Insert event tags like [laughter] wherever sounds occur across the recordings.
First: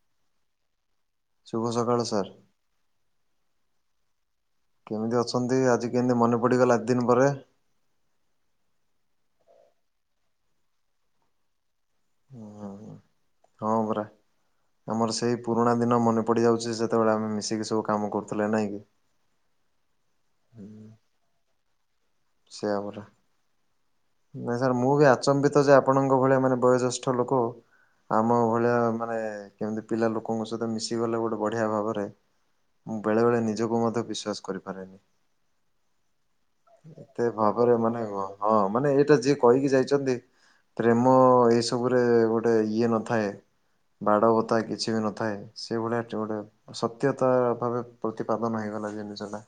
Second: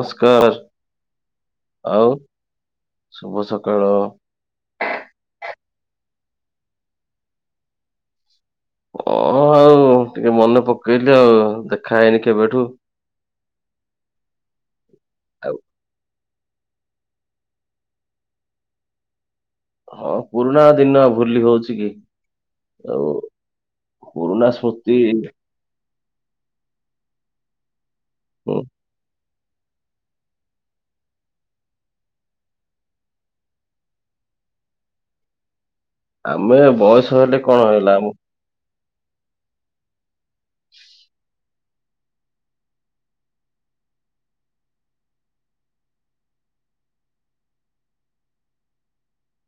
ନମସ୍କାର ଶୁଭ ସକାଳ ଆଉ ସାର୍ ଶୁଭ ସକାଳ। କେମିତି ଅଛନ୍ତି ଆଜି କେମିତି ମନେ ପଡ଼ିଗଲା ଏତ୍ ଦିନି ପରେ? ଅ ଆଉ ଟିକେ ମନେ ପକେଇଲି ଆଉ ଦେଖାହେଇ କେବେଠୁ। ହୁଁ, ହଁ ପରା ଆମର ସେଇ ଆଉ ପୁରୁଣା ଦିନ ମନେ ପଡ଼ିଯାଉଛି ସେତେବେଳେ ଆମେ ମିଶିକି ସବୁ କାମ କରୁଥିଲେ, ନାଇଁକି? ହ ପୁରୁଣା ଦିନ ଭୁଲି ହଉଛି କି। ସେୟା ଆଉ ପରା। ପୁରୁଣା ନାଇଁ ସାର୍ ମୁଁ ସ୍ମୃତି ବି ଆଚମ୍ବି ତ ଯେ ଆପଣଙ୍କ ଭଳିଆ ମାନେ ବୟୋଜ୍ୟେଷ୍ଠ ଲୋକ ଆମ ହୁଁ, ଭଳିଆ ମାନେ କେମିତି ପିଲା ଲୋକଙ୍କ ସହିତ ମିଶିଗଲେ ଗୋଟେ ବଢ଼ିଆ ଭାବରେ। ମୁଁ ବେଳେବେଳେ ନିଜକୁ ମଧ୍ୟ ବିଶ୍ଵାସ କରିପାରେନି। ଆମେ ବୟସ ଏତେ ହେଲେ କଣ ଭାବରେ ହେଲା ମାନେ ଆମ ଅଁ ହଁ ମାନେ ଏଇଟା ଯିଏ କହିକି ଯାଇଛନ୍ତି ପ୍ରେମ ଏଇ ସବୁରେ ଗୋଟେ ଇଏ ନଥାଏ ବାଡ଼ ବତା କିଛି ବି ନଥାଏ ସେଇଭଳିଆ ଚଡ଼େ ସତ୍ୟତା ଭାବେ ପ୍ରତିପାଦନ ହେଇଗଲା ଜିନିଷଟା।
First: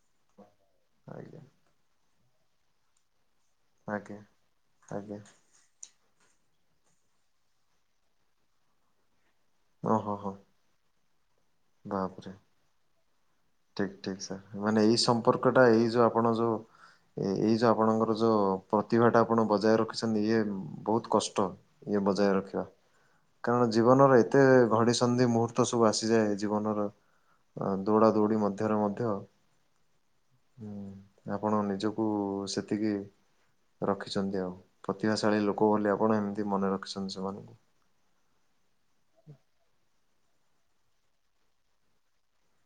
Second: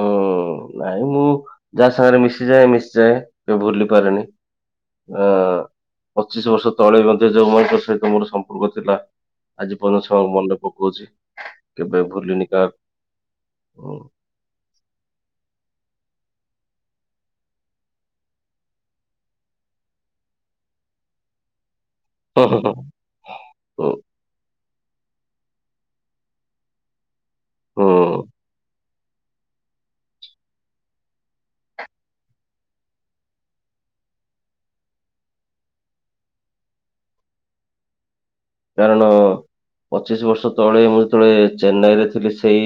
ଓଁ ନାଇଁ ମୁଁ ଆଜ୍ଞା ଯାହା ସାଙ୍ଗରେ ମିଶିଯାଏ ମିଶିଯାଏ। କେ ଭୁଲି ଆଜ୍ଞା ପାରେନି ଆଜ୍ଞା ଆ ପଚିଶି ବର୍ଷ ତଳେ ମଧ୍ୟ ଯୋଉ ମୟଙ୍କ ସହିତ ମୋର ସମ୍ପର୍କ ଥିଲା ଆଜି ପଯ୍ୟ ଓହୋ ହୋ ଛଆଙ୍କ ମନରେ ପକଉଛି କେବେ ବାପରେ ଭୁଲିନି କା ଠିକ୍ ଠିକ୍ ସାର୍ ମାନେ ଏଇ ସମ୍ପର୍କଟା ଏଇ ଯ ଆପଣ ଯୋ ଏ ଏଇ ଯୋଉ ଆପଣଙ୍କର ଯୋଉ ପ୍ରତିଭାଟା ଆପଣ ବଜାୟ ରଖିଛନ୍ତି ଇଏ ବହୁତ୍ କଷ୍ଟ। ଇଏ ବଜାୟ ହୁଁ ରଖିବା କାରଣ ହୁଁ ଜୀବନରେ ତେ ଘଡ଼ି ସନ୍ଧି ମୁହୂର୍ତ୍ତ ସବୁ ଆସିଯାଏ ଜୀବନର ଆ ହୁଁ। ଦୋଡ଼ ମଧ୍ୟରେ ମଧ୍ୟ ହୁଁ ଆପଣ ନିଜକୁ ସେତିକି ରଖିଛନ୍ତି ଆଉ ପ୍ରତିଭାଶାଳୀ ଲୋକ ବୋଲି ଆପଣ ଏମିତି ମନେ ରଖିଛନ୍ତି ସେମାନଙ୍କୁ। କାରଣ ପଚିଶି ବର୍ଷ ତଳେ ମୁଁ ଯେତେବେଳେ ଚେନ୍ନାଇରେ ଥିଲି ସେଇ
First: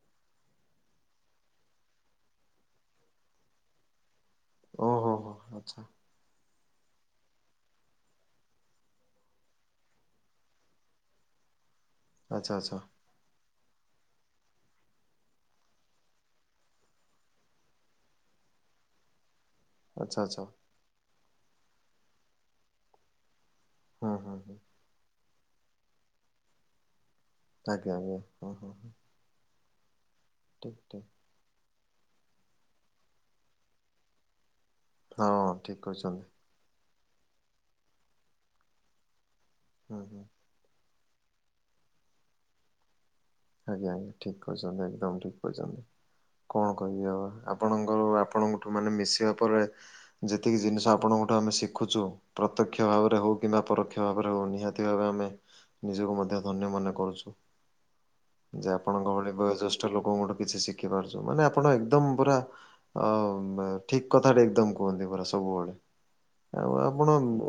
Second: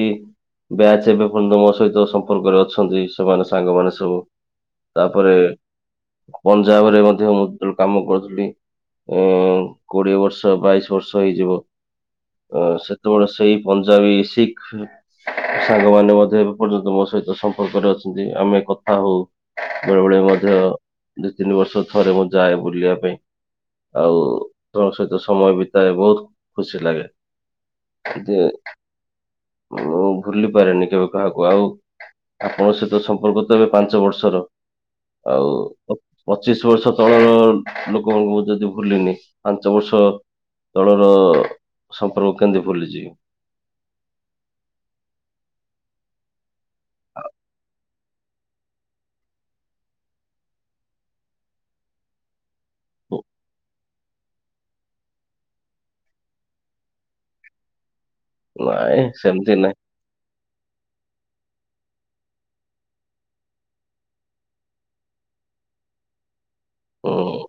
ବ୍ୟାଚ୍ ଏବେ ପନ୍ତ ମୋ ସହିତ ସମ୍ପର୍କରେ ଅଛନ୍ତି ସେମାନେ ସାଙ୍ଗମାନେ ସବୁ। ଓହୋ ତାପରେ ହୋ ଆଚ୍ଛା ପଞ୍ଜାବରେ ମଧ୍ୟ ମୁଁ କାମ କରୁଥିଲି ଏଁ କୋଡ଼ିଏ ବର୍ଷ ବାଇଶି ବର୍ଷ ହେଇଯିବ ଆଚ୍ଛା ଆ ଆଚ୍ଛା ସେତେବେଳେ ସେଇ ପଞ୍ଜାବୀ ଶିଖ୍ ସାଙ୍ଗମାନେ ମଧ୍ୟ ଏବେ ପର୍ଯ୍ୟନ୍ତ ମୋ ସହିତ ସମ୍ପର୍କରେ ଅଛନ୍ତି ଆମେ କଥା ହଉ। ବେଳେ ବେଳେ ଆଚ୍ଛା ଆଚ୍ଛା ମଧ୍ୟ ଦିଇ ତିନି ବର୍ଷ ଥରେ ମୁଁ ଯାଏ ବୁଲିବା ପାଇଁ। ହୁଁ ଆଉ ହୁଁ ହୁଁ ତମ ସହିତ ସମୟ ବିତାଏ ବହୁତ୍ ଖୁସି ଲାଗେ। ଆଜ୍ଞା ଆଜ୍ଞା ହଁ ହଁ ହଁ। ମୁଁ ଭୁଲି ଠିକ୍ ପାରେନି କେବେ ଠିକ୍ କାହା କୁ ଆଉ ଆପଣଙ୍କ ସହିତ ସମ୍ପର୍କ ତ ଏବେ ପାଞ୍ଚ ବର୍ଷର। ହଁ ଆଉ ଠିକ୍ ଅତ୍ କହିଛନ୍ତି ପତ୍ ଚିଶି ବର୍ଷ ତଳର ଲୋକମାନଙ୍କୁ ମୁ ଯଦି ଭୁଲିନି ପାଞ୍ଚ ହୁଁ ବର୍ଷ ହୁଁ ତଳର ସମ୍ପର୍କ କେମିତି ଭୁଲିଯିବି? ଆଜ୍ଞା ଆଜ୍ଞା ଠିକ୍ କହିଛନ୍ତି ଏକଦମ୍ ଠିକ୍ କରିଛନ୍ତି କଣ କହିବି ଆଉ ଆପଣ ଉଁ ଆପଣଙ୍କଠୁ ମାନେ ମିଶିବା ପରେ ଯେତିକି ଜିନିଷ ଆପଣଙ୍କଠୁ ଆମେ ଶିଖୁଛୁ ପ୍ରତ୍ୟକ୍ଷ ହୁଁ, ଭାବରେ ହଉ କିମ୍ବା ପରୋକ୍ଷ କ୍ଷ ଭାବରେ ହଉ ନିହାତି ଭାବେ ଆମେ ନିଜକୁ ମଧ୍ୟ ଧନ୍ୟ ମନେ କରୁଛୁ। ଯେ ନାଇଁ ଆପଣଙ୍କ ଭଳି ସେମିତି ନାଇଁ ବୟୋଜ୍ୟେଷ୍ଠ ଲୋକଙ୍କଠୁ କିଛି ଶିଖି ପାରୁଛୁ ମାନେ ଆପଣ ଏକଦମ୍ ପୁରା ଆଉ ମା ଠିକ୍ କଥାଟେ ଏକଦମ୍ କୁହନ୍ତି ପୁରା ସବୁବେଳେ। ଆଉ ଆପଣ ହୁଁ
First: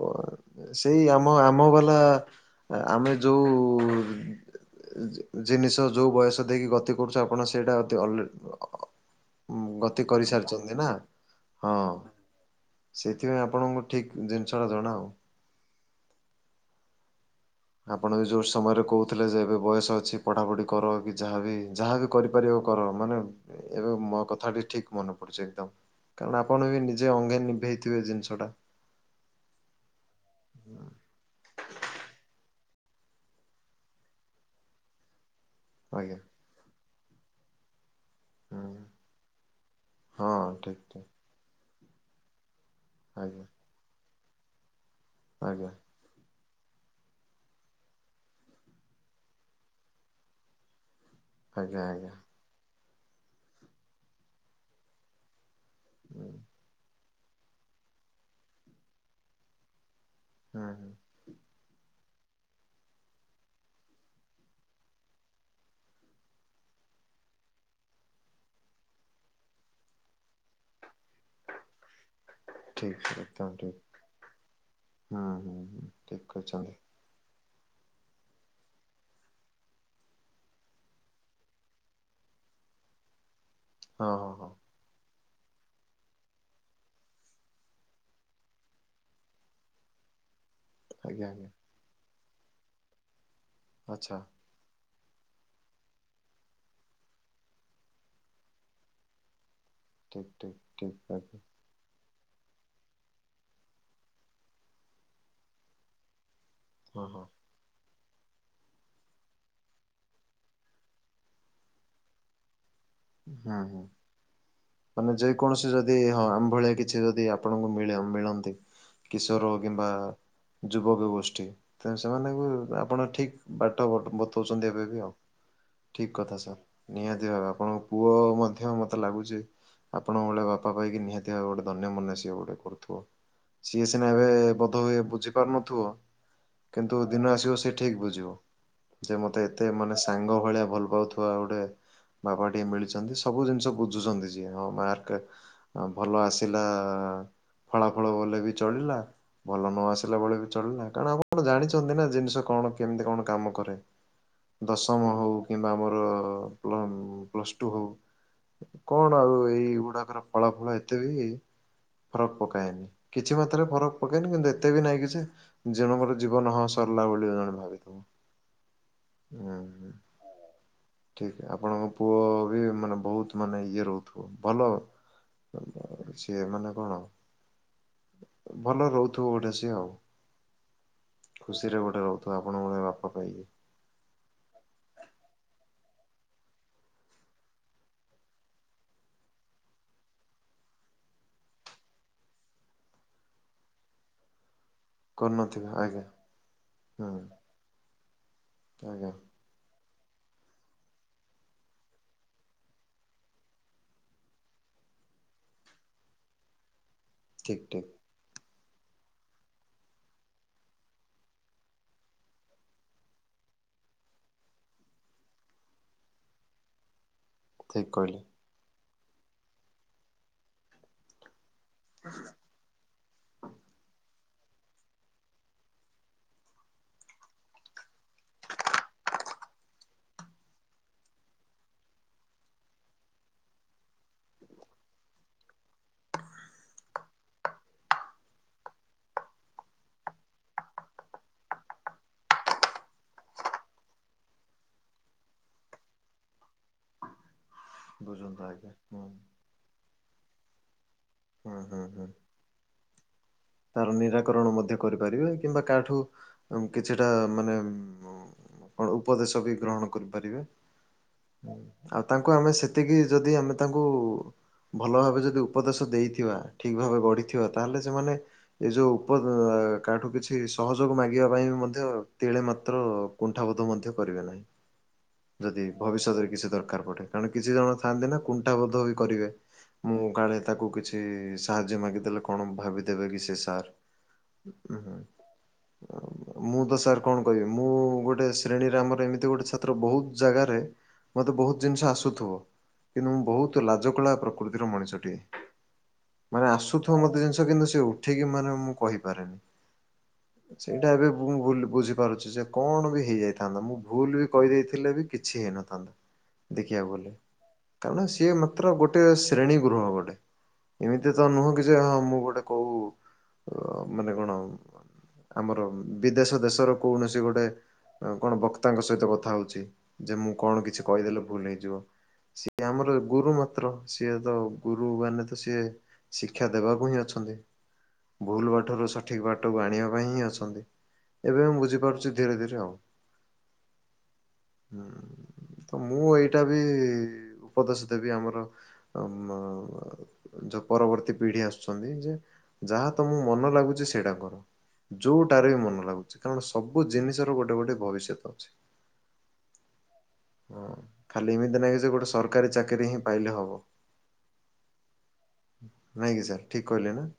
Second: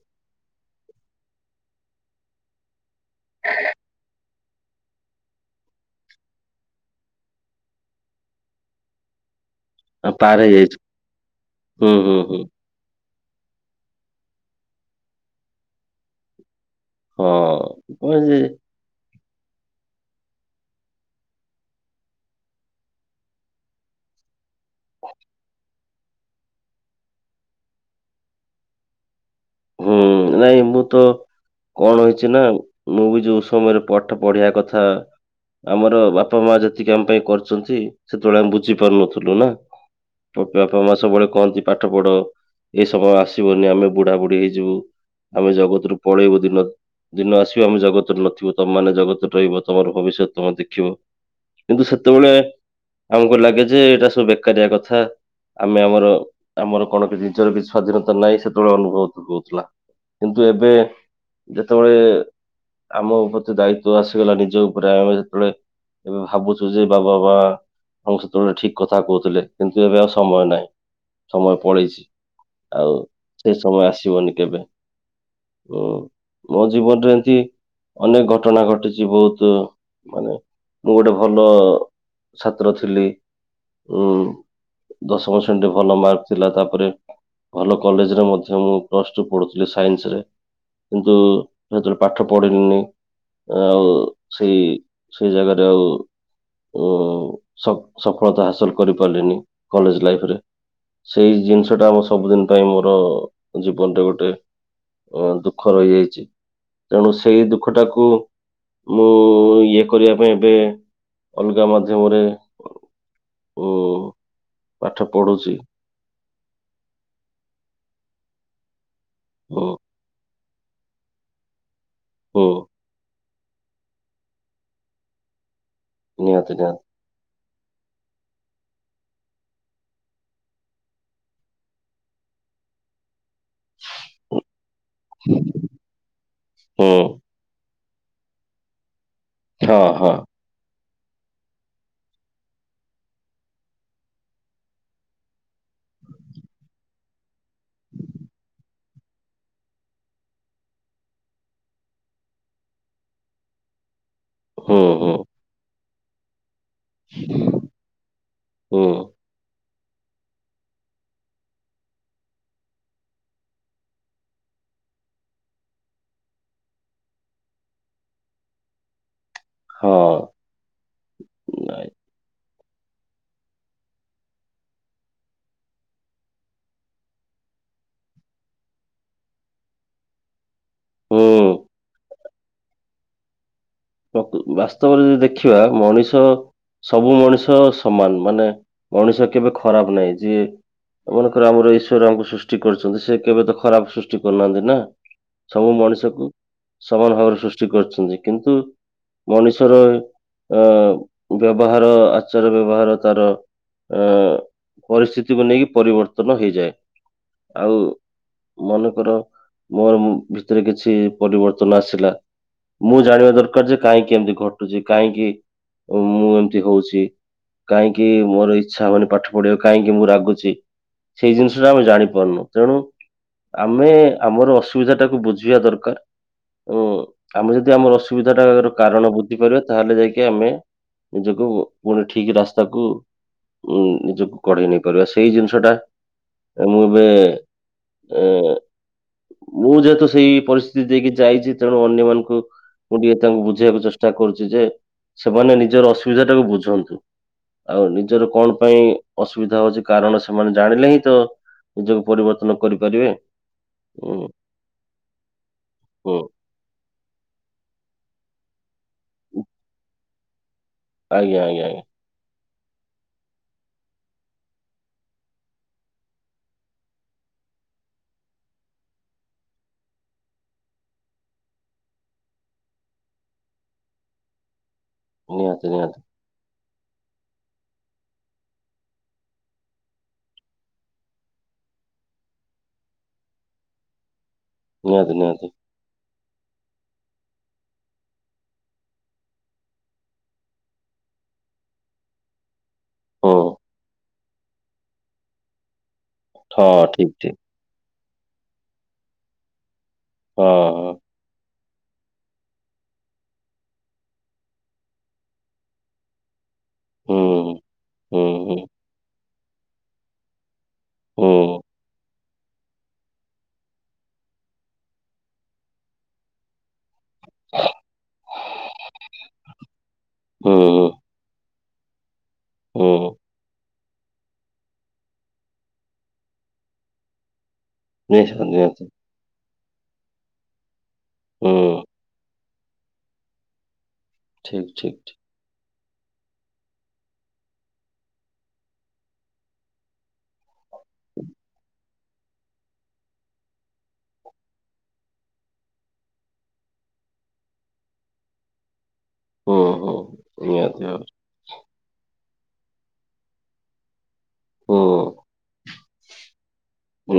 ସେଇ ଆମ ଆମ ବାଲା ଆମେ ଯୋଉ ଜିନିଷ ଯୋଉ ବୟସ ଦେଇକି ଗତି କରୁଚୁ ଆପଣ ସେଇଟା ଅତି ଅଲରେ ଅ ଗ ତି ଆଉ ପାର କରିସାରିଛନ୍ତି ହେଇଯାଇଛି ନା ହଁ। ହୁଁ ହୁଁ ହୁଁ ସେଥିପାଇଁ ଆପଣଙ୍କୁ ଠିକ୍ ଜିନିଷ ଟା ଜଣା ଅଉ। ହଁ। କଣ ଆପଣ ଯେ ଯୋଉଁ ସମୟରେ କୋହୁ ଥିଲେ ଯେ ଏବେ ବୟସ ଅଛି ପଢାପଢି କର କି ଯାହାବ ଯାହାବି କରିପାରିବ କର ମାନେ ଏବେ ମୋ କଥା ଟି ଠିକ ମନେ ପଡୁଚି ଏକଦମ କାରଣ ଆପଣ ବି ନିଜେ ଅଙ୍ଗେ ନିଭେଇଥିବେ ଜିନିଷଟା। ହୁଁ ନାଇଁ ମୁଁ ତ କଣ ହୋଇଚି ନା ମୁଁ ବି ଯୋଉ ସମୟରେ ପାଠ ପଢିବା କଥା ଆମର ଆଜ୍ଞା ବାପ ମା ଯେତିକି ଆମ ପାଇଁ କରିଚନ୍ତି ସେତେବେଳେ ଆମେ ବୁଝି ହୁଁ ପାରୁନଥିଲୁ ନା ହଁ ପା ଠିକ ବାପା ମା ଠିକ। ସବୁବେଳେ କହନ୍ତି ପାଠ ପଢ। ଏଇ ସମୟ ଆଜ୍ଞା ଆସିବନି ଆମେ ବୁଢାବୁଢ଼ୀ ହେଇଯିବୁ। ଆମେ ଆଜ୍ଞା ଜଗତରୁୁ ପଳେଇବୁ ଦିନ ଦିନ ଆସିବ ଆମେ ଜଗତରେ ନଥିବୁ ତମ ମେ ଜଗତରେ ରହିବ ତମର ଭବିଷ୍ୟତ ତମେ ଦେଖିବ। ଆଜ୍ଞା କିନ୍ତୁ ଆଜ୍ଞା ସେତୋବେଳେ ଆମକୁ ଲାଗେ ଯେ ଏଇଟା ସବୁ ବେକାରିଆ କଥା। ଆମେ ଆମର ହୁଁ ଆମର କଣ କି ଜିନିଷର କିଛି ସ୍ଵାଧୀନତା ନାହିଁ ସେତେବେଳେ ଅନୁଭୋଉତ ହଉଥିଲା। କିନ୍ତୁ ଏବେ ହୁଁ ଯେତୋବେଳେ ଆମ ପ୍ରତି ଓ ଦାୟିତ ଆସିଗଲା ନିଜ ଉପରେ ଆମେ ଯେତୋବେଳେ ଏବେ ଭାବୁଛୁ ଯେ ବାବାବା ଆମକୁ ସେତୋବେଳେ ଠିକ କଥା କହୁଥିଲେ କିନ୍ତୁ ଏବେ ଆଉ ସମୟ ନାହିଁ। ସମୟ ପଳେଇଛି ଆଉ ଠିକ ଏକଦମ ସେ ଠିକ। ସମୟ ଆସିବନି। କେବେ ହୁଁ ହୁଁ ହୁଁ ଉଁ ଠିକ ମୋ କହିଛନ୍ତି ଜୀବନରେ ଏମିତି ଅନେକ ଘଟଣା ଘଟିଛି ବୋହୁତ ମାନେ ମୁଁ ଗୋଟେ ଭଲ ଛାତ୍ର ଥିଲି। ଉଁ ହଁ ହଁ ହଁ ଦଶମ ଶ୍ରେଣୀ ଭଲ ମାର୍କ ଥିଲା। ତାପରେ ଭଲ କଲେଜରେ ମଧ୍ୟ ମୁଁ ପ୍ଲସ ଚୋ ପଢୁଥିଲେ ସାଇନ୍ସରେ କିନ୍ତୁ ଆଜ୍ଞା ଆଜ୍ଞା ମୁଁ ସେତୋବେଳେ ପାଠ ପଢିନିନି। ଆଉ ଆଚ୍ଛା ସେଇ ସେଇ ଜାଗାରେ ଆଉ ଓ ସ ସଫଳତା ହାସଲ କରିପାରିଲନି। କଲେଜ ଠିକ ଲାଇଫରେ ଠିକ ଠିକ ଆଜ୍ଞା ସେଇ ଜିନିଷଟା ଆ ସବୁଦିନ ପାଇଁ ମୋର ଗଣ୍ଡେ ଗୋଟେ ଅଁ ଦୁଃଖ ରହିଯାଇଛି। ହଁ ତେଣୁ ହଁ ସେଇ ଦୁଃଖଟାକୁ ମୁଁ ଇଏ କରିବା ପାଇଁ ଏବେ ଅଲଗା ମାଧ୍ୟମରେ ହୁଁ ଉଁ ହୁଁ ପାଠ ମାନେ ପଢୁଛି ଯେକୌଣସି ଯଦ ଦେଇ ହଁ ଆମ୍ଭଳିଆ କିଛି ଯଦି ଆପଣଙ୍କୁ ମିଳେ ମିଳନ୍ତି କିଶୋର ହୁଁ କିମ୍ବା ଯୁବକ ଗୋଷ୍ଠୀ ତେଣୁ ସେମାନଙ୍କୁ ହୁଁ ଆପଣ ଠିକ୍ ବାଟ ବଟ ବତୋଉଚନ୍ତି ଏବେ ବି ଆଉ। ଠିକ୍ କଥା ସାର୍ ନିହାତି ଭାବେ ଆପଣ ପୁଅ ମଧ୍ୟ ମତେ ଲାଗୁଚି ଆପଣଙ୍କ ଭଳିଆ ବାପା ପାଇକି ନିହାତି ଭାବେ ଗୋଟେ ଧନ୍ୟ ମନେ ସିଏ ଗୋଟେ କରୁଥିବ। ସିଏ ସିନା ଏବେ ବୋଧ ହୁଏ ବୁଝିପାରୁନଥିବ ହୁଁ କିନ୍ତୁ ଦିନ ଆସିବ ସେ ଠିକ ବୁଝିବ ଯେ ମ ମତେ ଏତେ ହଁ ମାନେ ହଁ ସାଙ୍ଗ ଭଳିଆ ଭଲ ପାଉଥିବା ଗୋଟେ ବାପା ଟେ ମିଳି ଚନ୍ତି ସବୁ ଜିନିଷ ବୁଝୁଚନ୍ତି ଯିଏ ହଁ ମାର୍କ ଭଲ ଆସିଲା। ଫଳାଫଳ ଗଲେ ବି ଚଳିଲା। ଭଲ ନ ଆସିଲା ବେଳେ ବି ଚଳିଲା କାରଣ ଆପଣ ତ ଜାଣିଚନ୍ତି ନା ଜିନିଷ କଣ କେମିତି କଣ କାମ କରେ। ହୁଁ ହୁଁ ଦଶମ ହଉ କିମ୍ବା ଆମର ପ୍ଲମ୍ ଟୁ ହୋଉ ହୁଁ କଣ ଆଉ ଏଇ ଗୁଡାକର ଫଳାଫଳ ଏତେବି ଫରକ୍ ପକାଏନି କିଛି ମାତ୍ରାରେ ଫରକ୍ ପକାଏନି କିନ୍ତୁ ଏତେ ବି ନାହିଁ କି ଯେ ଜଣଙ୍କର ଜୀବନ ହଁ ସରିଲା ବୋଲି ଜଣେ ଭାବିଦବ। ଉଁହୁଁ ହଁ ଠିକ୍ ନାଇଁ ଆପଣଙ୍କ ପୁଅ ବି ମାନେ ବୋହୁତ ମାନେ ଇଏ ରୋହୁଥୁବ ଭଲ। ଅ ବା ସିଏ ମାନେ କଣ ଭଲ ରୋହୁଥୁବ ଗୋଟେ ସିଏ ଆଉ। ହୁଁ ଖୁସିରେ ଗୋଟେ ରୋହୁଥୁବ ଆପଣଙ୍କ ଭଳିଆ ବାପା ପାଇକି। ପ୍ରକୁ- ବାସ୍ତବରେ ଯଦି ଦେଖିବା ମଣିଷ ସବୁ ମଣିଷ ସମାନ୍ ମାନେ ମଣିଷ କେବେ ଖରାପ୍ ନାଇ ଯିଏ [unintelligible] ମନେକର ଆମର ଈଶ୍ୱର ଆମକୁ ସୃଷ୍ଟି କରିଚନ୍ତି ସେ କେବେ ତ ଖରାପ୍ ସୃଷ୍ଟି କରିନାହାନ୍ତି ନା। କରିନଥିବେ ସବୁ ଆଜ୍ଞା ମଣିଷକୁ ହୁଁ ସମାନ୍ ଭାବରେ ସୃଷ୍ଟି କରିଚନ୍ତି କିନ୍ତୁ ଆଜ୍ଞା। ମଣିଷର ଅ- ବ୍ୟବହାର ଆଚାର ବ୍ୟବହାର ତାର ଆ- ପରିସ୍ତିତିକୁ ନେଇକି ପରିବର୍ତ୍ତନ ହେଇଯାଏ ଠିକ ଆଉ ଠିକ ମନେକର ମୋର୍-ମ ଭିତେରେ କିଛି ପରିବର୍ତ୍ତନ ଆସିଲା ମୁଁ ଜାଣିବା ଦରକାର୍ ଯେ କାଇଁକି ଏମିତି ଘଟୁଚି କାଇଁକି ମୁଁ ଏମତି ହଉଚି ଠିକ କାଇଁକି କହିଲେ ମୋର ଇଚ୍ଛା ହଉନି ପାଠ ପଢିବାକୁ କାଇଁକି ମୁଁ ରାଗୁଚି। ସେଇ ଜିନିଷଟା ଆମେ ଜାଣିପାରୁନୁ। ତେଣୁ ଆମେ ଆମର ଅସୁବିଧାଟାକୁ ବୁଝିବା ଦରକାର୍। ଏବଂ ଆମେ ଯଦି ଆମର ଅସୁବିଧାଟାର କାରଣ ବୁଝି ପାରିବା ତାହେଲେ ଯାଇକି ଆମେ ନିଜକୁ ପୁଣି ଠିକ୍ ରାସ୍ତାକୁ ଉଁ -ନିଜକୁ କଢେଇ ନେଇ ପାରିବା ସେ ଏଇ ଜିନିଷଟା ମୁଁ ଏବେ ଏ ମୁଁ ଯେହେତୁ ସେଇ ପରିସ୍ଥିତି ଦେଇକି ଯାଇଚି ତେଣୁ ଅନ୍ୟମାନଙ୍କୁ ମୁଁ ଟିକେ ତାଙ୍କୁ ବୁଝେଇବାକୁ ଚେଷ୍ଟା କରୁଚି ଯେ ସେମାନେ ନିଜର ଅସୁବିଧାଟାକୁ ବୁଝନ୍ତୁ। ଆଉ ନିଜର ବୁଝନ୍ତୁ କଣ୍ ଆଜ୍ଞା ପାଇଁ ହୁଁ ଅସୁବିଧା ହଉଚି କାରଣ ସେମାନେ ଜାଣିଲେ ହିଁ ତ ହୁଁ ହୁଁ ନିଜକୁ ହୁଁ ପରିବର୍ତ୍ତ ନ କରିପାରିବେ। ତାର ଉଁ ନିରାକରଣ ମଧ୍ୟ କରିପାରିବେ କିମ୍ବା କା ଠୁ ହୁଁ। ଉଁ- କିଛିଟା ମାନେ ଉଁ- କଣ ଉପଦେଶ ବି ଗ୍ରହଣ କରିପାରିବେ। ଆଜ୍ଞା ଆଜ୍ଞା ଆଜ୍ଞା ଆଉ ତାଙ୍କୁ ଆମେ ସେତିକି ଯଦି ଆମେ ତାଙ୍କୁ ଭଲ ଭାବେ ଯଦି ଉପଦେଶ ଦେଇଥିବା ଠିକ୍ ଭାବେ ଗଢିଥିବା ତାହେଲେ ସେମାନେ ଏ ଯଉ ଉପ- ଅ- କା ଠୁ କିଛି ସହଯୋଗ ମାଗିବା ପାଇଁ ବି ମଧ୍ୟ ତିଳେ ମାତ୍ର କୁଣ୍ଠାବୋଧ ମଧ୍ୟ କରିବେ ନାହିଁ ନିହାତି ଯଦି ନିହାତି ଭବିଷ୍ୟତରେ କିଛି ଦର୍ କାର୍ ପଡେ କାରଣ କିଛି ଜଣ ଥାଆନ୍ତି ନା କୁଣ୍ଠାବୋଧ ବି କରିବେ। ମୁଁ କାଳେ ତାକୁ କିଛି ସାହାଯ୍ୟ ମାଗିଦେଲେ କଣ ଭାବିଦେବେ କି ସି ଏ ସାର୍। ନିହାତି -ନିହାତି। ଆ ମୁଁ ତ ସାର୍ କଣ କହିବି ମୁଁ ଗୋଟେ ଶ୍ରେଣୀରେ ଆମର ଏମିତି ଗୋଟେ ଛାତ୍ର ବୋହୁତ୍ ଜାଗାରେ ମତେ ବହୁତ୍ ଜିନିଷ ଆସୁଥୁବ କିନ୍ତୁ ମୁଁ ହୁଁ ବହୁତ୍ ଲାଜକୁଳା ପ୍ରକୃତିର ମଣିଷଟିଏ। ମାନେ ହଁ ଆସୁଥୁବ ଠିକ ମତେ ଠିକ। ଜିନିଷ କିନ୍ତୁ ସେ ଉଠିକି ମାନେ ମୁଁ ହଁ କହିପାରେନି ହଁ ସେଇଟା ଏବେ ମୁଁ ମୋ ଭୁଲ୍ ବୁଝିପାରୁଚି ଯେ କଣ ବି ହେଇଯାଇଥାନ୍ତା ମୁଁ ଭୁଲ୍ ବି କହିଦେଇଥିଲେ ବି କିଛି ହେଇନଥାନ୍ତା। ଦେଖିବାକୁ ଗଲେ କାରଣ ହୁଁ ସିଏ ହୁଁ ମାତ୍ର ଗୋଟେ ଶ୍ରେଣୀ ଗୃହ ଗୋଟେ ଏମିତି ହୁଁ ହୁଁ ତ ନୁହଁ କି ଯେ ହଁ ମୁଁ ଗୋଟେ କଉ ଅ -ମାନେ କଣ ଆମର ବିଦେଶ ଦେଶର କୌଣସି ଗୋଟେ ଅ- କଣ ବକ୍ତାଙ୍କ ସହିତ କଥା ହଉଚି ଯେ ମୁଁ ହୁଁ କଣ ହୁଁ। କିଛି କହିଦେଲେ ଭୁଲ୍ ହେଇଯିବ ସି ସିଏ ଆମର ଗୁରୁ ମାତ୍ର ସିଏ ତ ଗୁରୁ ମାନେ ତ ସିଏ ଶିକ୍ଷା ଦେବାକୁ ହିଁ ଅଛନ୍ତି। ଭୁଲ୍ ବାଟରୁ ସଠିକ୍ ବାଟକୁ ଆଣିବା ପାଇଁ ହିଁ ଅଛନ୍ତି। ଏବେ ମୁଁ ବୁଝିପାରୁଚି ଧୀରେ ଧୀରେ ଆଉ। ହୁଁ। ତ ମୁଁ ଏଇଟା ବି ଉପଦେଶ ଦେବି ଆମର ଆମ ଯଉ ପରବର୍ତ୍ତୀ ପିଢି ଆସୁଚନ୍ତି ଯେ ଯାହା ତମକୁ ମନ ଲାଗୁଚି ସେଇଟା କର। ଯଉଟାରେ ବି ମନ ଲାଗୁଚି କାରଣ ସବୁ ଜିନିଷ ର ଗୋଟେ ଗୋଟେ ଭବିଷ୍ୟତ ଅଛି। ହଁ ଖାଲି ଏମିତି ନାହିଁ ଯେ ଗୋଟେ ସରକାରୀ ଚାକିରିୀ ହିଁ ପାଇଲେ ହବ। ନାଇଁ କିି ସାର୍ ଠିକ୍ କହିଲେ ନା?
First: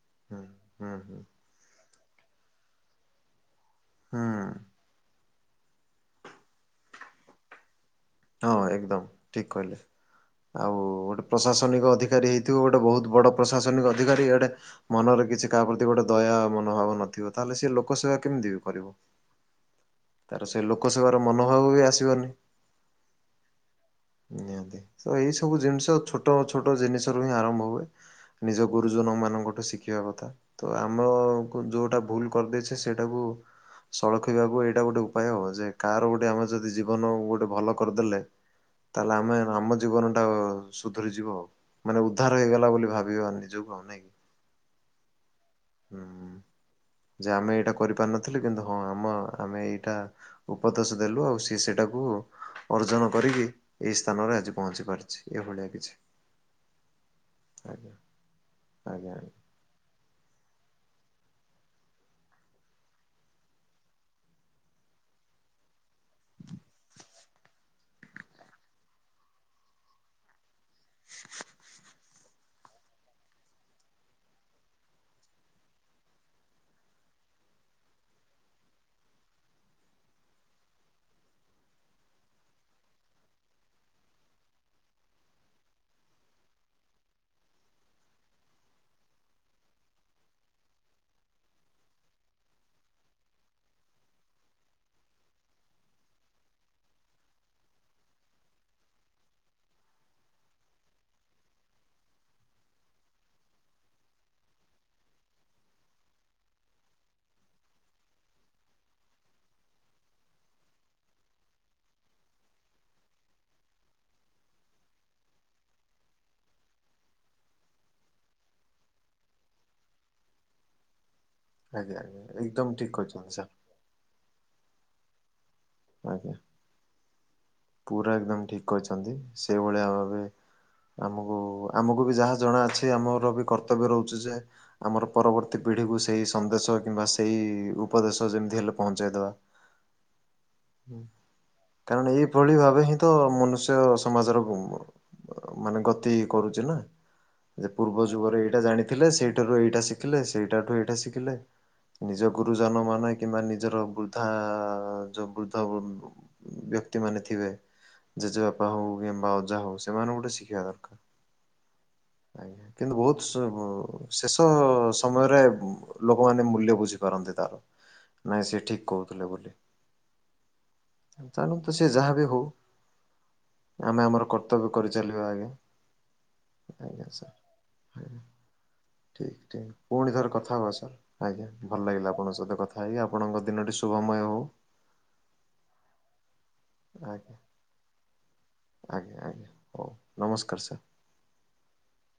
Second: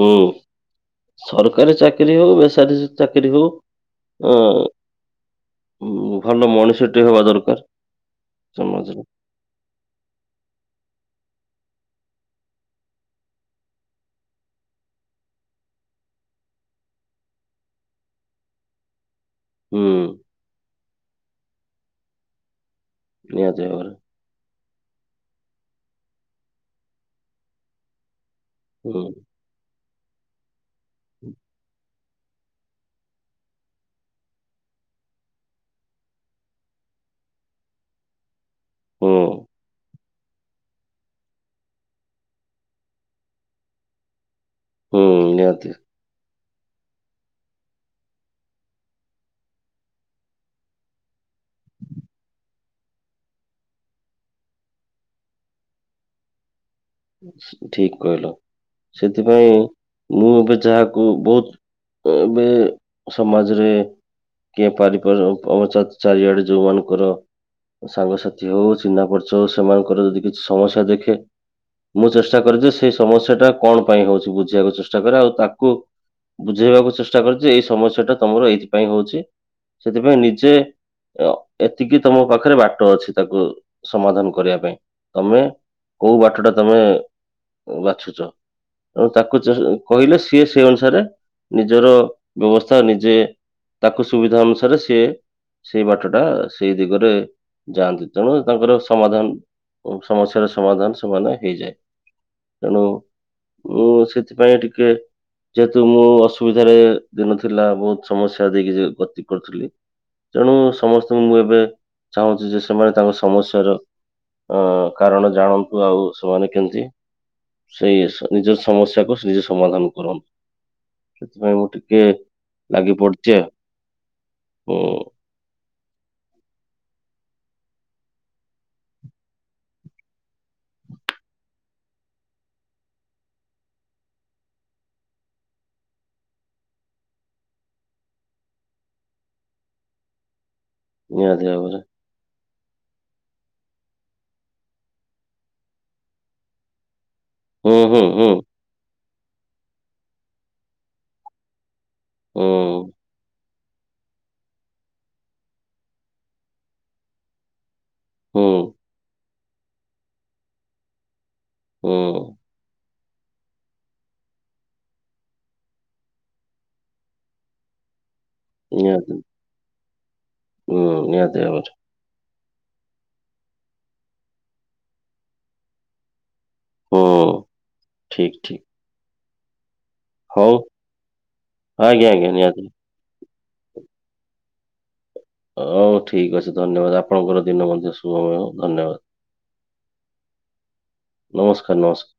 ହୁଁ ହୁଁ ହୁଁ ସରକାରୀ ଚାକିରୀ ହଉ ବେସାଦିଚାକିରୀ ହଉ ହୁଁ ଅଁ-ମହାନ ମଣିଷ ଟିଏ ହବା ଦରକାର୍। ହଁ ଏକଦମ ଠିକ୍ କହିଲେ। ଆଉ ଗୋଟେ ପ୍ରଶାସନିକ ଅଧିକାରୀ ହେଇଥିବ ଗୋଟେ ବହୁତ ବଡ଼ ପ୍ରଶାସନିକ ଅଧିକାରୀ ଏଇଡ଼େ ମନରେ କିଛି କାହା ପ୍ରତି ଗୋଟେ ଦୟା ମନୋଭାବ ନଥିବ ତାହେଲେ ସିଏ ଲୋକ ସେବା କେମିତି ବି କରିବ। ହୁଁ, ତାର ସେ ଲୋକସେବାର ମନୋଭାବ ବି ଆସିବନି। ନିହାତି ଭାବରେ। ନିହାତି ଏଇ ସବୁ ଜିନିଷ ଛୋଟ-ଛୋଟ ଜିନିଷ ରୁ ହିଁ ଆରମ୍ଭ ହୁଏ‌‌। ‌ ନିଜ ଗୁରୁଜନ ମାନଙ୍କଠୁ ଶିଖିବା କଥା ତ ଆମକୁ ଯୋଉଟା ଭୁଲ, କରିଦେଇଛେ ସେଇଟାକୁ, ସଳକି ବାବୁ ଏଇଟା ଗୋଟେ ଉପାୟ ହବ ଯେ କାହାର ଗୋଟେ ଆମର ଯଦି ଜୀବନ ଗୋଟେ ଭଲ, କରିଦେଲେ ତାହେଲେ ଆମେ ଆମ ଜୀବନ ଟା ଅ, ସୁଧରିଯିବ ଆଉ ମାନେ ଉଦ୍ଧାର ହେଇଗଲା ବୋଲି ଭାବିବା ନିଜକୁ ଆମେ। ହୁଁ ନିହାତି। ହୁଁ ଯେ ଆମେ ଏଇଟା କରିପାରିନଥିଲୁ କିନ୍ତୁ ହଁ ଆମ ଆମେ ଏଇଟା, ଉପଦେଶ ଦେଲୁ ଆଉ ସେଏ ସେଇଟାକୁ, ଅର୍ଜନ କରିକି ଏହିଇ ସ୍ଥାନରେ ଆଜି ପହଞ୍ଚି ପାରିଛି ଏଭଳିଆ କିଛି,। ଆଜ୍ଞା। ଠିକ୍ କହିଲ ଆଜ୍ଞା ଆଜ୍ଞା ସେଥିପାଇଁ, ମୁଁ ଏବେ ଯାହାକୁ ବହୁତ ଏ ଏବେ ସମାଜରେ, କିଏ ପାରିପର ଅଚାତ ଚାରିଆଡ଼େ ଯୋଉ ମାନଙ୍କର, ସାଙ୍ଗସାଥି ହଉ ଚିହ୍ନା ପର୍ଚ ହଉ ସେମାନଙ୍କର ଯଦି କିଛି ସମସ୍ୟା ଦେଖେ, ମୁଁ ଚେଷ୍ଟା କରେ ଯେ ସେଇ ସମସ୍ୟା ଟା କଣ ପାଇଁ ହଉଛି ବୁଝିବାକୁ ଚେଷ୍ଟା କରେ ଆଉ ତାକୁ, ବୁଝେଇବାକୁ ଚେଷ୍ଟା କରୁଛି ଏଇ ସମସ୍ୟା ଟା ତମର ଏଇଥିପାଇଁ ହଉଛି ସେଥିପାଇଁ ନିଜେ, ତ ଏତିକି ତମ ପାଖରେ ବାଟ ଅଛି ତାକୁ ସମାଧାନ କରିବା ପାଇଁ,। ତମେ କୋଉ ବାଟଟା ତମେ ବାଛୁଛ। ଏବଂ ତାକୁ କହିଲେ ସିଏ ସେ ଅନୁସାରେ ନିଜର ବ୍ୟବସ୍ଥା ନିଜେ, ତାକୁ ସୁବିଧା ଅନୁସାରେ ସିଏ ସେଇ ବାଟଟା ସେଇ ଦିଗରେ, ଯାଆନ୍ତି ତେଣୁ ତାଙ୍କର ସମାଧାନ ଉ ସମସ୍ୟାର ସମାଧାନ ସେମାନେ ହେଇଯାଏ। ତେଣୁ ମୁଁ ସେଥିପାଇଁ ଟିକେ, ଯେହେତୁ ମୁଁ ଅସୁବିଧାରେ ଦିନ ଥିଲା ବହୁତ ସମସ୍ୟା ଦେଇକି ଗତି କରୁଥିଲି। ତେଣୁ ସମସ୍ତଙ୍କୁ ମୁଁ ଏବେ ଚାହୁଁଛି ଯେ ସେମାନେ ତାଙ୍କ ସମସ୍ୟାର, ଅ କାରଣ ଜାଣନ୍ତୁ ଆଉ ସେମାନେ କେମିତି? ସେଇ ସା ନିଜ ସମସ୍ୟାକୁ ନିଜେ ସମାଧାନ କରନ୍ତୁ। ସେଥିପାଇଁ ମୁଁ ଆଜ୍ଞା ଟିକେ ଆଜ୍ଞା ଏକଦମ ଠିକ ଲାଗି କହିଛନ୍ତି ପଡ଼ିଛି ଆଉ ସାର୍ ହୁଁ। ଆଜ୍ଞା। ପୁରା ଏକଦମ ଠିକ କରିଛନ୍ତି ସେଇଭଳିଆ ଭାବେ ଆମକୁ-ଆମକୁ ବି ଯାହା ଜଣା ଅଛି ଆମର ବି କର୍ତ୍ତବ୍ୟ ରହୁଛି ଯେ, ଆମର ପରବର୍ତ୍ତୀ ପିଢ଼ିକୁ ସେଇ ସନ୍ଦେଶ କିମ୍ବା ସେଇ ଉପଦେଶ ଯେମିତି ହେଲେ ପହଞ୍ଚେଇଦବା। ନିହାତି ଭାବରେ କାରଣ ଏଇ ପଳି ଭାବେ ହିଁ ତ ମନୁଷ୍ୟ ସମାଜର ଭୁବ୍। ମାନେ ଗତି କରୁଛି ନା। ଯେ ହୁଁ ହୁଁ ପୂର୍ବ ହୁଁ ଯୁଗରେ ଏଇଟା ଜାଣିଥିଲେ ସେଇଠାରୁ ଏଇଟା ଶିଖିଲେ ସେଇଟାଠୁ ଏଇଟା ଶିଖିଲେ। ନିଜ ହୁଁ ଗୁରୁଜନ ମାନେ। କିମ୍ବା ନିଜର ବୃଦ୍ଧା ଯୋଉ ବୃଦ୍ଧ ବ୍ୟକ୍ତି ମାନେ ଥିବେ ଜେଜେବାପା ହୁଁ ହଉ କିମ୍ବା ଅଜା ହଉ ସେମାନଙ୍କୁ ଗୋଟେ ଶିଖିବା ଦରକାର। ହୁଁ ଆଜ୍ଞା କିନ୍ତୁ ବହୁତ ଶେଷ ସମୟରେ ଲୋକମାନେ ମୂଲ୍ୟ ବୁଝିପାରନ୍ତି ତାର। ନାଇଁ ସେି ଠିକ ନିହାତି କହୁଥିଲେ ବୋଲି ହୁଁ ନିହାତି ତେଣୁ ଭାବରେ ସେ ଯାହା ବି ହଉ ଆମେ ଆମର କର୍ତ୍ତବ୍ୟ କରିଚାଲିବା ଆଗେ। ହୁଁ ଆଜ୍ଞା [unintelligible] ଠିକ ଠିକ ଠିକ ଠିକ। ପୁଣି ଥରେ ହଉ କଥା ହୁବା ସାର୍ ଆଜ୍ଞା ଭଲ ଆଜ୍ଞା ଲାଗିଲା ଆଜ୍ଞା ଆପଣଙ୍କ ସହିତ ନିହାତି କଥା ହେଇକି ଆପଣଙ୍କ ଦିନଟି ଶୁଭମୟ ହେଉ। ହଉ ଠିକ ଅଛି ଧନ୍ୟବାଦ ଆଜ୍ଞା ଆପଣଙ୍କର ଦିନ ମଧ୍ୟ ଶୁଭମୟ ହଉ ଧନ୍ୟବାଦ୍। ଆଜ୍ଞା ଆଜ୍ଞା ହଉ ନମସ୍କାର ସାର୍। ନମସ୍କାର ନମସ୍କା